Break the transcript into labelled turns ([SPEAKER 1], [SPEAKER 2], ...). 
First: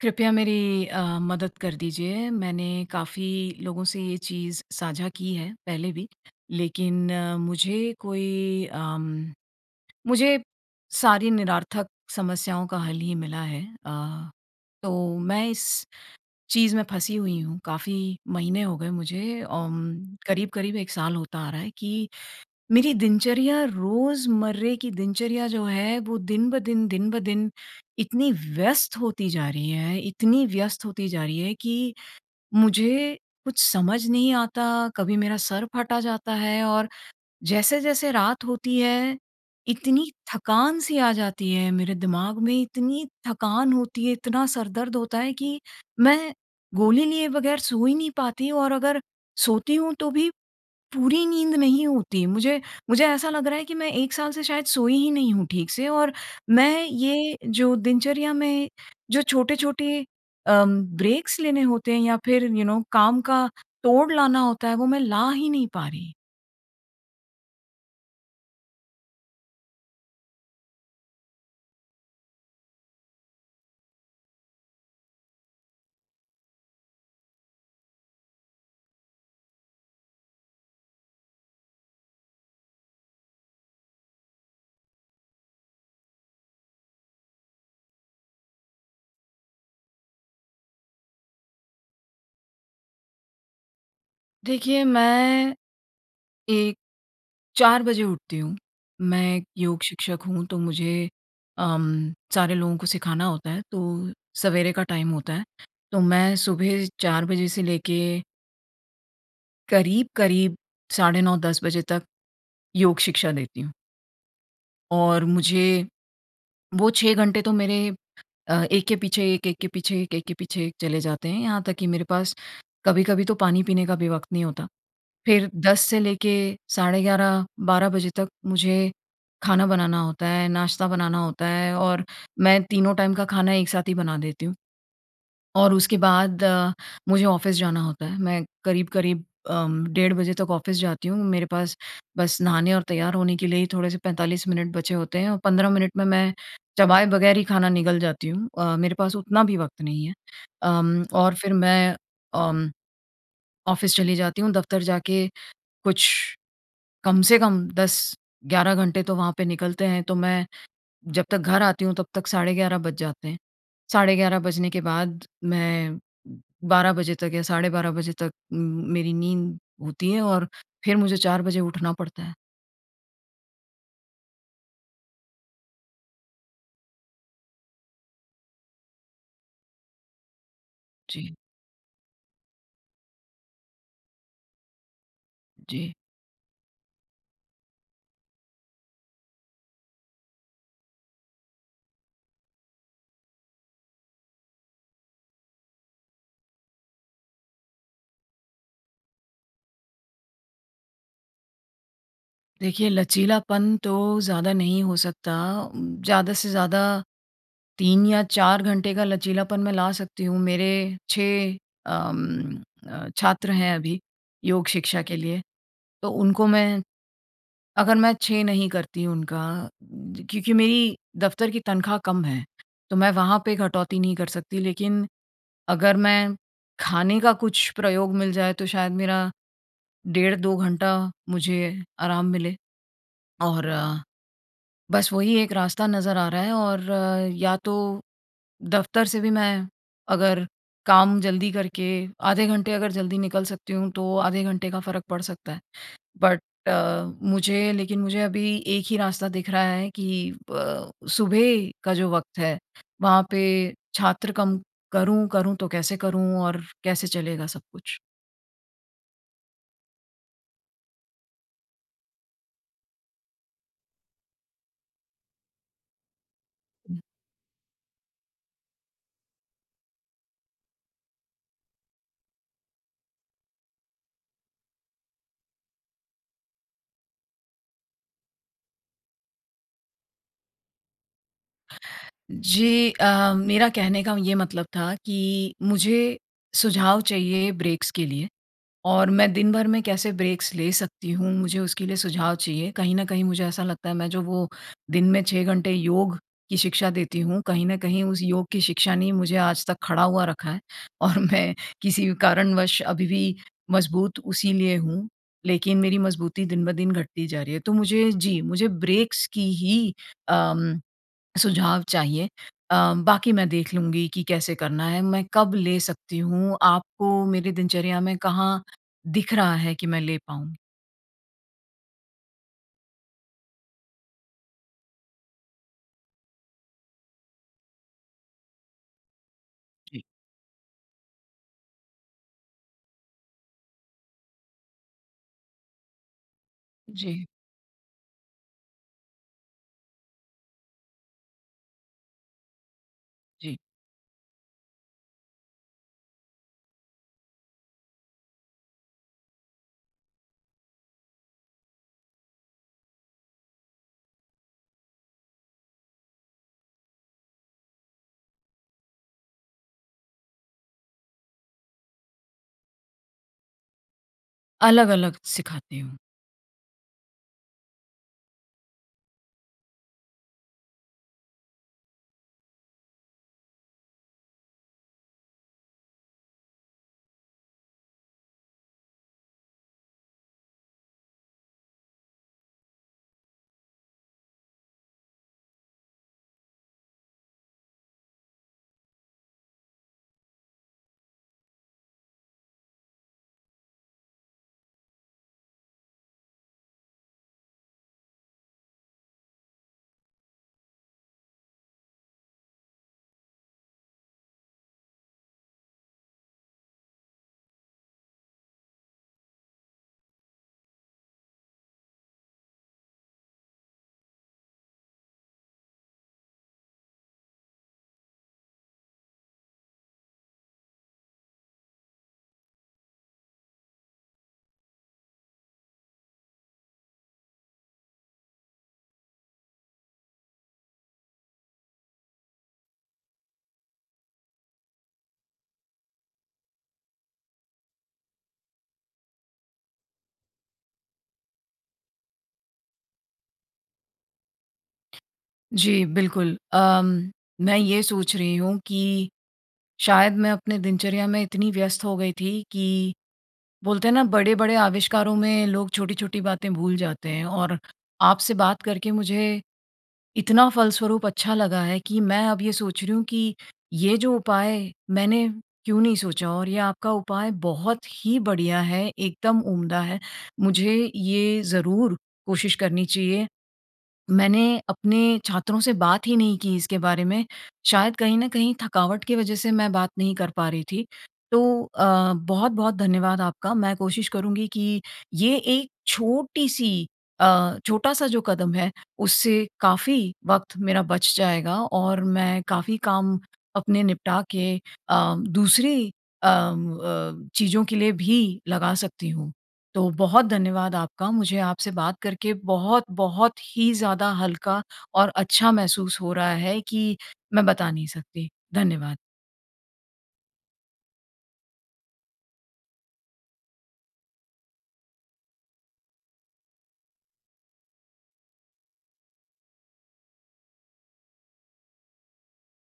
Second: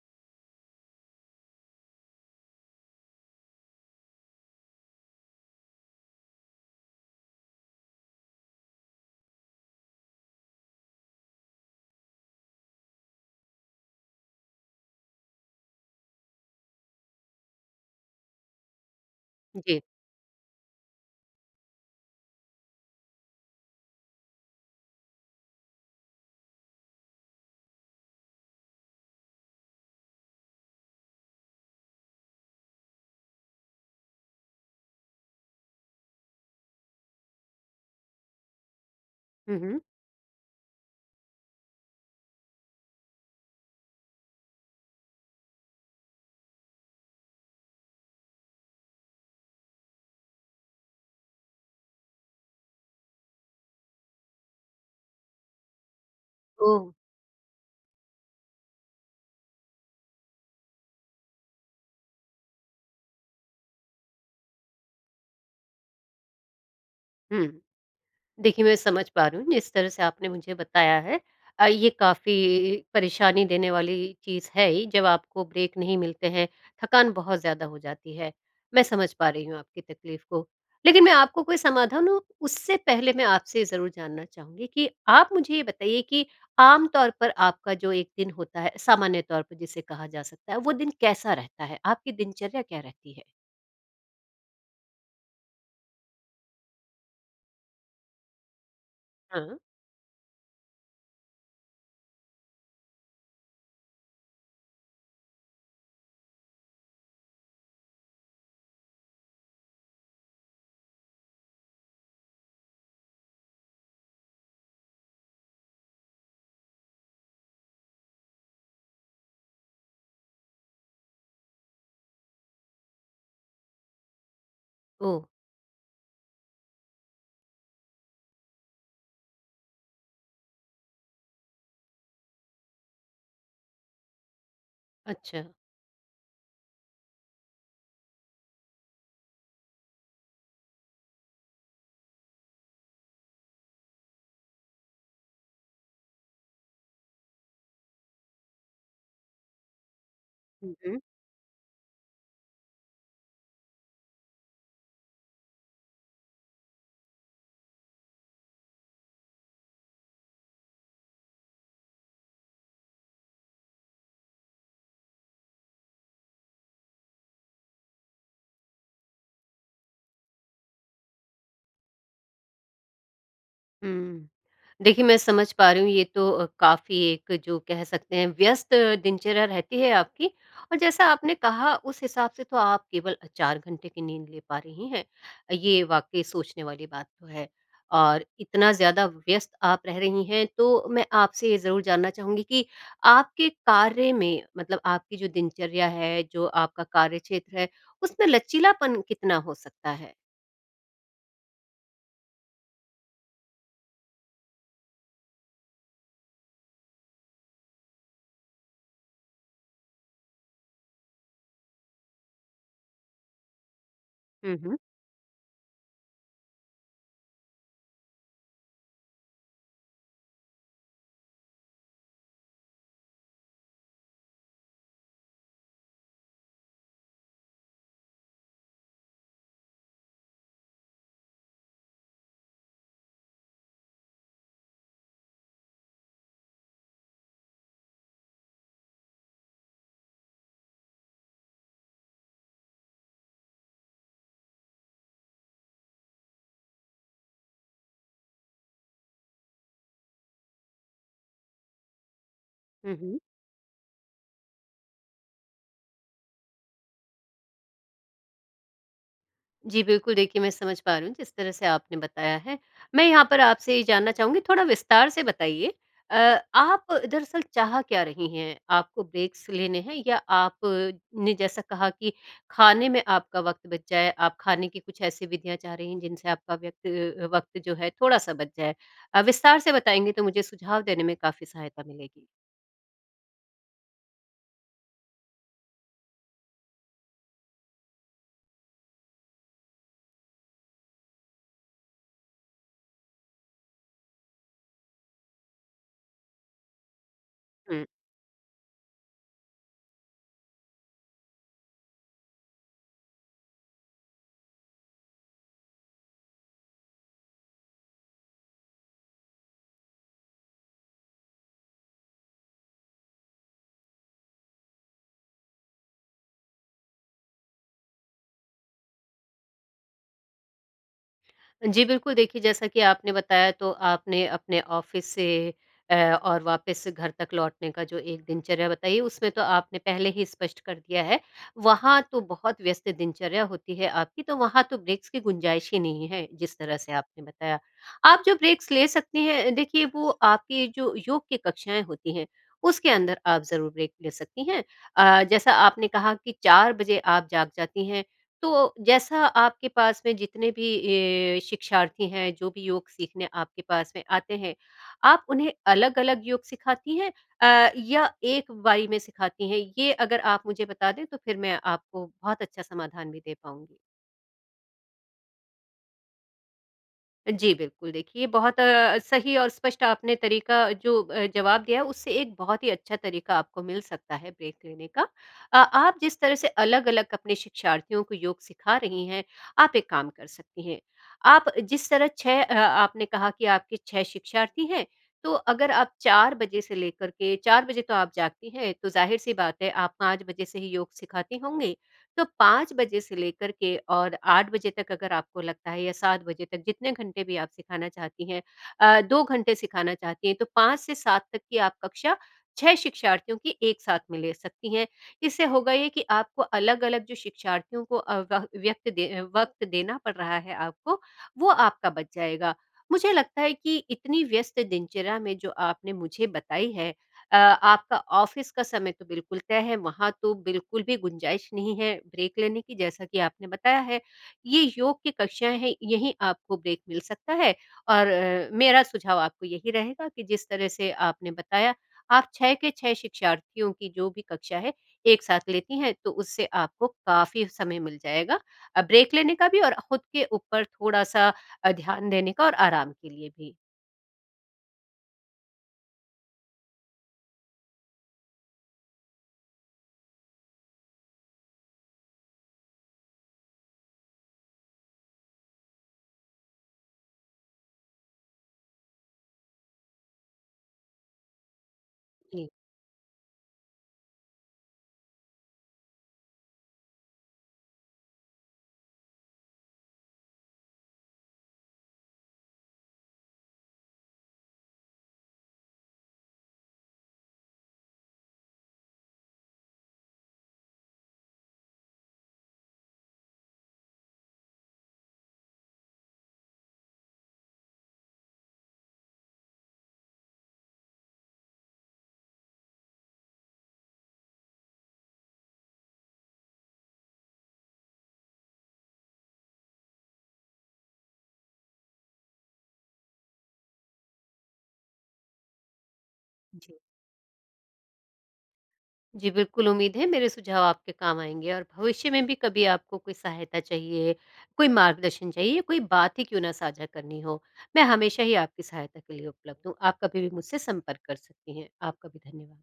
[SPEAKER 1] कृपया मेरी मदद कर दीजिए। मैंने काफ़ी लोगों से ये चीज़ साझा की है पहले भी, लेकिन मुझे सारी निरर्थक समस्याओं का हल ही मिला है। तो मैं इस चीज़ में फँसी हुई हूँ। काफ़ी महीने हो गए मुझे
[SPEAKER 2] जी।
[SPEAKER 1] करीब-करीब 1 साल होता आ रहा है कि मेरी दिनचर्या, रोज़मर्रे की दिनचर्या जो है वो दिन ब दिन इतनी व्यस्त होती जा रही है, इतनी व्यस्त होती जा रही है कि मुझे कुछ समझ नहीं आता। कभी मेरा सर फटा जाता है और जैसे-जैसे रात होती है,
[SPEAKER 2] हुँ, हुँ।
[SPEAKER 1] इतनी थकान सी आ जाती है मेरे दिमाग में, इतनी थकान होती है, इतना सर दर्द होता है कि मैं गोली लिए बगैर सो ही नहीं पाती और अगर सोती हूँ तो भी पूरी नींद नहीं होती। मुझे मुझे ऐसा लग रहा है कि मैं 1 साल से शायद सोई ही नहीं हूँ ठीक से। और
[SPEAKER 2] ओह!
[SPEAKER 1] मैं ये जो दिनचर्या में जो छोटे-छोटे ब्रेक्स लेने होते हैं या फिर यू you नो know, काम का तोड़ लाना होता है, वो मैं ला ही नहीं पा रही।
[SPEAKER 2] हुँ। देखिए, मैं समझ पा रही हूँ जिस तरह से आपने मुझे बताया है, ये काफ़ी परेशानी देने वाली चीज़ है ही जब आपको ब्रेक नहीं मिलते हैं, थकान बहुत ज़्यादा हो जाती है। मैं समझ पा रही हूँ आपकी तकलीफ़ को। लेकिन मैं आपको कोई समाधान दूँ उससे पहले मैं आपसे ज़रूर जानना चाहूँगी कि आप मुझे ये बताइए कि आम तौर पर आपका जो एक दिन होता है, सामान्य तौर पर जिसे कहा जा सकता है, वो दिन कैसा रहता है? आपकी दिनचर्या क्या रहती है?
[SPEAKER 1] देखिए, मैं एक 4 बजे उठती हूँ। मैं एक
[SPEAKER 2] हाँ।
[SPEAKER 1] योग शिक्षक हूँ, तो मुझे सारे लोगों को सिखाना होता है, तो सवेरे का टाइम होता है। तो मैं सुबह 4 बजे से लेके करीब-करीब साढ़े 9 10 बजे तक योग शिक्षा देती हूँ और मुझे वो 6 घंटे तो मेरे एक के पीछे एक, एक के पीछे एक, एक के पीछे एक चले जाते हैं, यहाँ तक कि मेरे पास कभी-कभी तो पानी पीने का भी वक़्त नहीं होता।
[SPEAKER 2] ओह!
[SPEAKER 1] फिर 10 से लेके साढ़े 11 12 बजे तक मुझे खाना बनाना होता है, नाश्ता बनाना होता है और मैं तीनों टाइम का खाना एक साथ ही बना देती हूँ।
[SPEAKER 2] अच्छा।
[SPEAKER 1] और उसके बाद मुझे ऑफ़िस जाना होता है। मैं करीब-करीब डेढ़ बजे तक ऑफ़िस जाती हूँ। मेरे पास बस नहाने और तैयार होने के लिए ही थोड़े से 45 मिनट बचे होते हैं और 15 मिनट में मैं चबाए बगैर ही खाना निगल जाती हूँ। मेरे पास उतना भी वक़्त नहीं है।
[SPEAKER 2] हुँ, हुँ।
[SPEAKER 1] और फिर मैं अम, ऑफ़िस चली जाती हूँ। दफ़्तर जाके कुछ कम से कम 10-11 घंटे तो वहाँ पे निकलते हैं। तो मैं जब तक घर आती हूँ तब तक 11:30 बज जाते हैं। 11:30 बजने के बाद मैं 12 बजे तक या 12:30 बजे तक मेरी नींद होती है और फिर मुझे 4 बजे उठना पड़ता है।
[SPEAKER 2] हुँ। देखिए, मैं समझ पा रही हूँ ये तो काफ़ी एक जो कह सकते हैं व्यस्त दिनचर्या रहती है आपकी, और जैसा आपने
[SPEAKER 1] जी,
[SPEAKER 2] कहा उस हिसाब से तो आप केवल 4 घंटे की नींद ले पा रही हैं। ये
[SPEAKER 1] जी।
[SPEAKER 2] वाक़ई सोचने वाली बात तो है, और इतना ज़्यादा व्यस्त आप रह रही हैं तो मैं आपसे ये ज़रूर जानना चाहूँगी कि आपके कार्य में मतलब आपकी जो दिनचर्या है, जो आपका कार्यक्षेत्र है, उसमें लचीलापन कितना हो सकता है?
[SPEAKER 1] देखिए, लचीलापन तो ज़्यादा नहीं हो सकता। ज़्यादा से ज़्यादा 3 या 4 घंटे का लचीलापन मैं ला सकती हूँ। मेरे 6 अम, छात्र हैं अभी
[SPEAKER 2] हुँ,
[SPEAKER 1] योग
[SPEAKER 2] हुँ।
[SPEAKER 1] शिक्षा के लिए, तो उनको मैं, अगर मैं 6 नहीं करती उनका ज क्योंकि मेरी दफ़्तर की तनख़्वाह कम है, तो मैं वहाँ पे कटौती नहीं कर सकती। लेकिन अगर मैं खाने का कुछ प्रयोग मिल जाए तो शायद मेरा डेढ़ 2 घंटा मुझे आराम मिले और बस वही एक रास्ता नज़र आ रहा है। और या तो दफ़्तर से भी मैं, अगर काम जल्दी करके आधे घंटे अगर जल्दी निकल सकती हूँ, तो आधे घंटे का फ़र्क पड़ सकता है। बट अ, मुझे लेकिन मुझे अभी एक ही रास्ता दिख रहा है कि अ, सुबह का जो वक़्त है,
[SPEAKER 2] हुँ, हुँ।
[SPEAKER 1] वहाँ पे छात्र कम करूँ, तो कैसे करूँ और कैसे चलेगा सब कुछ?
[SPEAKER 2] जी, बिल्कुल, देखिए, मैं समझ पा रही हूँ जिस तरह से आपने बताया है। मैं यहाँ पर आपसे ये जानना चाहूँगी, थोड़ा विस्तार से बताइए। अ, आप दरअसल चाह क्या रही हैं? आपको ब्रेक्स लेने हैं या आप ने जैसा कहा कि खाने में आपका वक़्त बच जाए, आप खाने की कुछ ऐसी विधियाँ चाह रही हैं जिनसे आपका वक़्त जो है थोड़ा-सा बच जाए? विस्तार से बताएँगे तो मुझे सुझाव देने में काफ़ी सहायता मिलेगी।
[SPEAKER 1] जी, मेरा कहने का ये मतलब था कि मुझे सुझाव चाहिए ब्रेक्स के लिए। और मैं दिन भर में कैसे ब्रेक्स ले सकती हूँ, मुझे उसके लिए सुझाव चाहिए। कहीं न कहीं मुझे ऐसा लगता है मैं जो वो दिन में 6 घंटे योग की शिक्षा देती हूँ, कहीं न
[SPEAKER 2] हुँ।
[SPEAKER 1] कहीं उस योग की शिक्षा ने मुझे आज तक खड़ा हुआ रखा है और मैं किसी कारणवश अभी भी मज़बूत उसी लिए हूँ, लेकिन मेरी मज़बूती दिन-ब-दिन घटती जा रही है। तो मुझे, जी, मुझे ब्रेक्स की ही अम सुझाव चाहिए। अ, बाकी मैं देख लूँगी कि कैसे करना है, मैं कब ले सकती हूँ, आपको मेरी दिनचर्या में कहाँ दिख रहा है कि मैं ले पाऊँ?
[SPEAKER 2] जी, बिल्कुल, देखिए, जैसा कि आपने बताया तो आपने अपने ऑफ़िस से अ, और वापस घर तक लौटने का जो एक दिनचर्या बताई, उसमें तो आपने
[SPEAKER 1] जी।
[SPEAKER 2] पहले ही स्पष्ट कर दिया है। वहाँ तो बहुत व्यस्त दिनचर्या होती है आपकी, तो वहाँ तो ब्रेक्स की गुंजाइश ही नहीं है, जिस तरह से आपने
[SPEAKER 1] जी,
[SPEAKER 2] बताया। आप जो ब्रेक्स ले सकती हैं, देखिए वो आपकी जो योग की कक्षाएँ होती हैं, उसके अंदर आप
[SPEAKER 1] जी।
[SPEAKER 2] ज़रूर ब्रेक ले सकती हैं। जैसा आपने कहा कि 4 बजे आप जाग जाती हैं, तो जैसा आपके पास में जितने भी शिक्षार्थी हैं, जो भी योग सीखने आपके पास में आते हैं, आप उन्हें अलग-अलग योग सिखाती हैं या एक बारी में सिखाती हैं? ये अगर आप मुझे बता दें तो फिर मैं आपको बहुत अच्छा समाधान भी दे पाऊँगी।
[SPEAKER 1] अलग-अलग सिखाती हूँ।
[SPEAKER 2] जी, बिल्कुल, देखिए, बहुत सही और स्पष्ट आपने तरीका जो जवाब दिया है, उससे एक बहुत ही अच्छा तरीका आपको मिल सकता है ब्रेक लेने का। आप जिस तरह से अलग-अलग अपने शिक्षार्थियों को योग सिखा रही हैं, आप एक काम कर सकती हैं। आप जिस तरह आपने कहा कि आपके 6 शिक्षार्थी हैं, तो अगर आप 4 बजे से लेकर के 4 बजे तो आप जागती हैं, तो ज़ाहिर-सी बात है आप 5 बजे से ही योग सिखाती होंगी। तो 5 बजे से लेकर के और 8 बजे तक अगर आपको लगता है या 7 बजे तक, जितने घंटे भी आप सिखाना चाहती हैं, 2 घंटे सिखाना चाहती हैं, तो 5 से 7 तक की आप कक्षा 6 शिक्षार्थियों की एक साथ में ले सकती हैं। इससे होगा ये कि आपको अलग-अलग जो शिक्षार्थियों को अ, व व्यक्त दे वक़्त देना पड़ रहा है आपको, वो आपका बच जाएगा। मुझे लगता है कि इतनी व्यस्त दिनचर्या में जो आपने मुझे बताई है, आपका ऑफिस का समय तो बिल्कुल तय है, वहाँ तो बिल्कुल भी गुंजाइश नहीं है ब्रेक लेने की, जैसा कि आपने बताया है। ये योग की कक्षाएँ हैं, यहीं आपको ब्रेक मिल सकता है, और मेरा सुझाव आपको यही रहेगा कि जिस तरह से आपने बताया, आप 6 के 6 शिक्षार्थियों की जो भी कक्षा है, एक साथ लेती हैं, तो उससे आपको काफ़ी समय मिल जाएगा, ब्रेक लेने का भी और खुद के ऊपर थोड़ा-सा ध्यान देने का और आराम के लिए भी।
[SPEAKER 1] जी, बिल्कुल। मैं ये सोच रही हूँ कि शायद मैं अपने दिनचर्या में इतनी व्यस्त हो गई थी कि बोलते हैं ना, बड़े-बड़े आविष्कारों में लोग छोटी-छोटी बातें भूल जाते हैं। और आपसे बात करके मुझे इतना फलस्वरूप अच्छा लगा है कि मैं अब
[SPEAKER 2] जी।
[SPEAKER 1] ये सोच रही हूँ कि ये जो उपाय मैंने क्यों नहीं सोचा, और ये आपका उपाय बहुत ही बढ़िया है, एकदम उम्दा है। मुझे ये ज़रूर कोशिश करनी चाहिए। मैंने अपने छात्रों से बात ही नहीं की इसके बारे में, शायद कहीं न कहीं थकावट की वजह से मैं बात नहीं कर पा रही थी। तो बहुत-बहुत धन्यवाद आपका। मैं कोशिश करूँगी कि ये एक छोटा-सा जो कदम है, उससे काफ़ी वक़्त मेरा बच जाएगा और मैं काफ़ी काम अपने निपटा के दूसरी चीज़ों के लिए भी लगा सकती हूँ। तो बहुत धन्यवाद आपका। मुझे आपसे बात करके बहुत, बहुत ही ज़्यादा हल्का और अच्छा महसूस हो रहा है
[SPEAKER 2] जी।
[SPEAKER 1] कि मैं बता नहीं सकती। धन्यवाद।
[SPEAKER 2] जी, बिल्कुल, उम्मीद है मेरे सुझाव आपके काम आएँगे, और भविष्य में भी कभी आपको कोई सहायता चाहिए, कोई मार्गदर्शन चाहिए, कोई बात ही क्यों ना साझा करनी हो, मैं हमेशा ही आपकी सहायता के लिए उपलब्ध हूँ। आप कभी भी मुझसे संपर्क कर सकती हैं। आपका भी धन्यवाद।